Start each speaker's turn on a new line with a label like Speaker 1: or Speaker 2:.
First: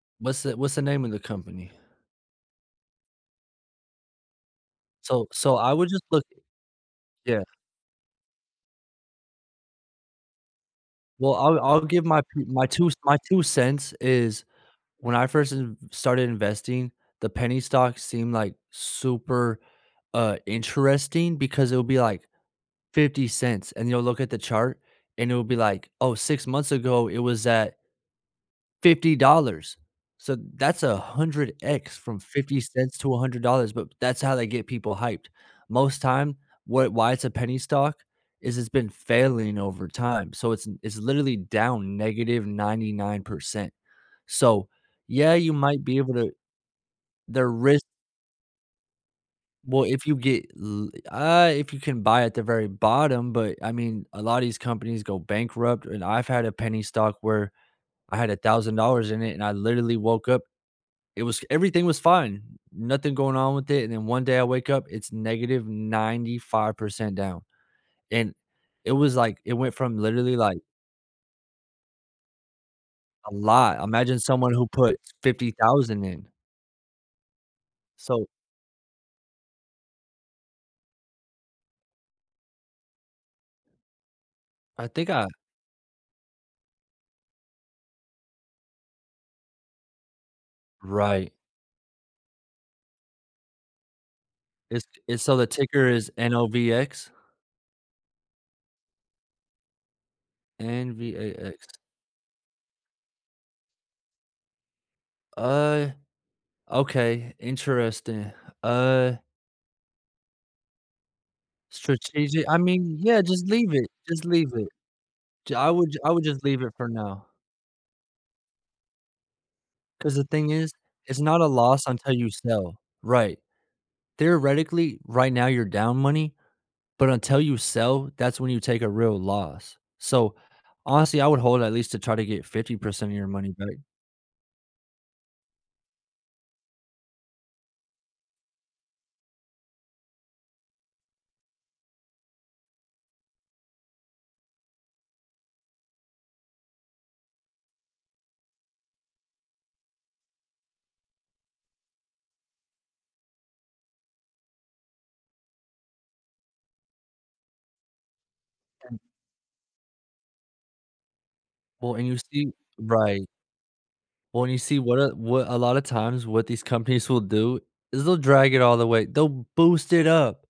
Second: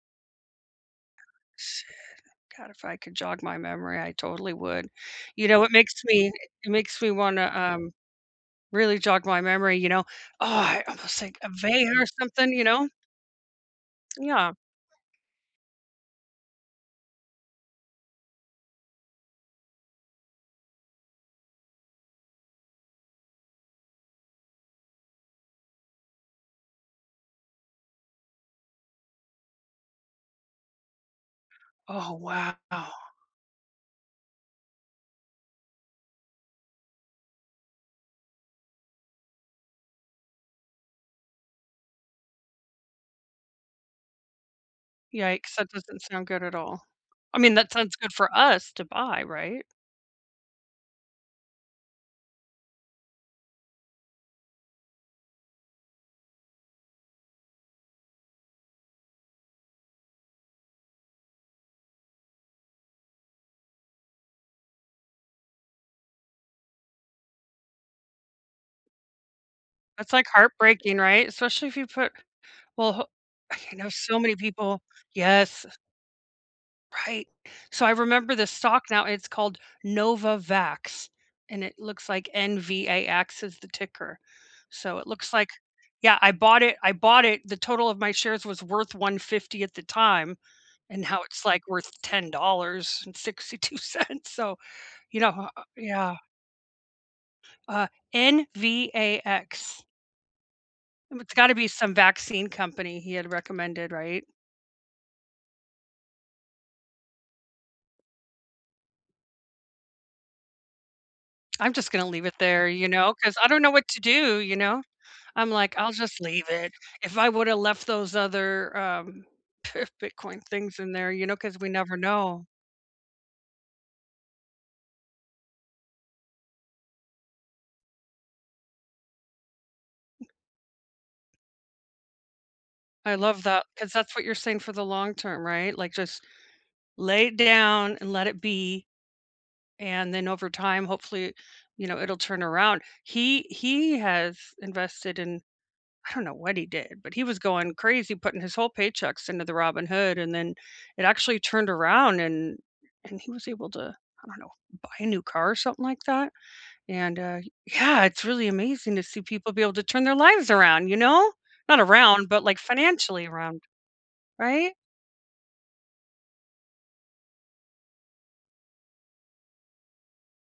Speaker 1: What's the what's the name of the company?
Speaker 2: Shit, god, if I could jog my memory, I totally would.
Speaker 1: So
Speaker 2: You
Speaker 1: so
Speaker 2: know, it
Speaker 1: I would
Speaker 2: makes
Speaker 1: just look
Speaker 2: me it makes me
Speaker 1: yeah.
Speaker 2: wanna, um, really jog my memory, you know. Oh, I almost
Speaker 1: Well,
Speaker 2: like a
Speaker 1: I'll I'll
Speaker 2: vein or
Speaker 1: give my pu
Speaker 2: something, you
Speaker 1: my
Speaker 2: know?
Speaker 1: 2 my 2 cents is
Speaker 2: Yeah.
Speaker 1: when I first ev started investing, the penny stocks seemed, like, super, uh, interesting because it'll be, like, $0.50, and you'll look at the chart, and it will be like, "Oh, 6 months ago it was at" $50, so that's 100x
Speaker 2: Oh,
Speaker 1: from
Speaker 2: wow.
Speaker 1: $0.50 to $100, but that's how they get people hyped. Most time, wa why it's a penny stock, is it's been failing over time, so it's it's literally down -99%, so, yeah, you
Speaker 2: Yikes, that
Speaker 1: might be
Speaker 2: doesn't
Speaker 1: able
Speaker 2: sound
Speaker 1: to
Speaker 2: good at all. I
Speaker 1: the
Speaker 2: mean, that
Speaker 1: risk
Speaker 2: sounds good for us to buy, right?
Speaker 1: Well, if you get l uh, if you can buy at the very bottom, but I mean, a lotta these companies go bankrupt, and I've had a penny stock where I had $1,000 in it, and I literally woke up it was everything was fine. Nothing going on with it, and then one day I wake up, it's -95% down, and it was like it went from
Speaker 2: It's like
Speaker 1: literally, like
Speaker 2: heartbreaking, right? Especially if you put well, ho
Speaker 1: A
Speaker 2: okay I
Speaker 1: lot,
Speaker 2: know
Speaker 1: imagine
Speaker 2: so many
Speaker 1: someone who
Speaker 2: people
Speaker 1: put fifty
Speaker 2: yes.
Speaker 1: thousand dollars in.
Speaker 2: Right, so I
Speaker 1: So
Speaker 2: remember the stock now, it's called Novavax, and it looks like N-V-A-X is the ticker,
Speaker 1: I
Speaker 2: so, it
Speaker 1: think I
Speaker 2: looks like yeah, I bought it I bought it the total of my shares was worth $150 at the time, and now
Speaker 1: Right.
Speaker 2: it's, like, worth $10.62 so,
Speaker 1: It's
Speaker 2: you
Speaker 1: it's
Speaker 2: know,
Speaker 1: so the
Speaker 2: ho oh
Speaker 1: ticker is
Speaker 2: yeah.
Speaker 1: N-O-V-X?
Speaker 2: Uh, N-V-A-X. It's gotta be
Speaker 1: N-V-A-X.
Speaker 2: some vaccine company he had recommended, right?
Speaker 1: Uh, okay, interesting, uh
Speaker 2: I'm just gonna leave it
Speaker 1: Strategi I
Speaker 2: there, you
Speaker 1: mean,
Speaker 2: know,
Speaker 1: yeah,
Speaker 2: 'cause
Speaker 1: just
Speaker 2: I don't know
Speaker 1: leave it,
Speaker 2: what to
Speaker 1: just
Speaker 2: do,
Speaker 1: leave
Speaker 2: you
Speaker 1: it.
Speaker 2: know. I'm
Speaker 1: Ju I
Speaker 2: like,
Speaker 1: would
Speaker 2: I'll
Speaker 1: I
Speaker 2: just
Speaker 1: would just
Speaker 2: leave
Speaker 1: leave
Speaker 2: it.
Speaker 1: it for
Speaker 2: If
Speaker 1: now.
Speaker 2: I would have left those other, um,
Speaker 1: 'Cause the
Speaker 2: Bitcoin
Speaker 1: thing is,
Speaker 2: things in there,
Speaker 1: it's
Speaker 2: you know,
Speaker 1: not a
Speaker 2: 'cause we
Speaker 1: loss
Speaker 2: never
Speaker 1: until you
Speaker 2: know.
Speaker 1: sell, right? Theoretically, right now you're down money, but until you sell, that's when you take a real loss, so, honestly, I would hold at least to try to get 50%
Speaker 2: I
Speaker 1: of your
Speaker 2: love
Speaker 1: money
Speaker 2: that,
Speaker 1: back.
Speaker 2: 'cause that's what you're saying for the long term, right? Like, just lay it down and let it be, and then over time, hopefully, you know, it'll turn around. He he has invested in I don't know what he did, but he was going crazy putting his whole paychecks into the Robinhood, and then it actually turned around and and he was able to I don't know, buy a new car or something like that, and, uh yeah, it's really amazing
Speaker 1: And
Speaker 2: to see people be able to turn their lives around, you know? Not
Speaker 1: Well, and you
Speaker 2: around, but,
Speaker 1: see
Speaker 2: like,
Speaker 1: right.
Speaker 2: financially around.
Speaker 1: When you
Speaker 2: Right?
Speaker 1: see what a what a lotta times, what these companies will do is they'll drag it all the way, they'll boost it up.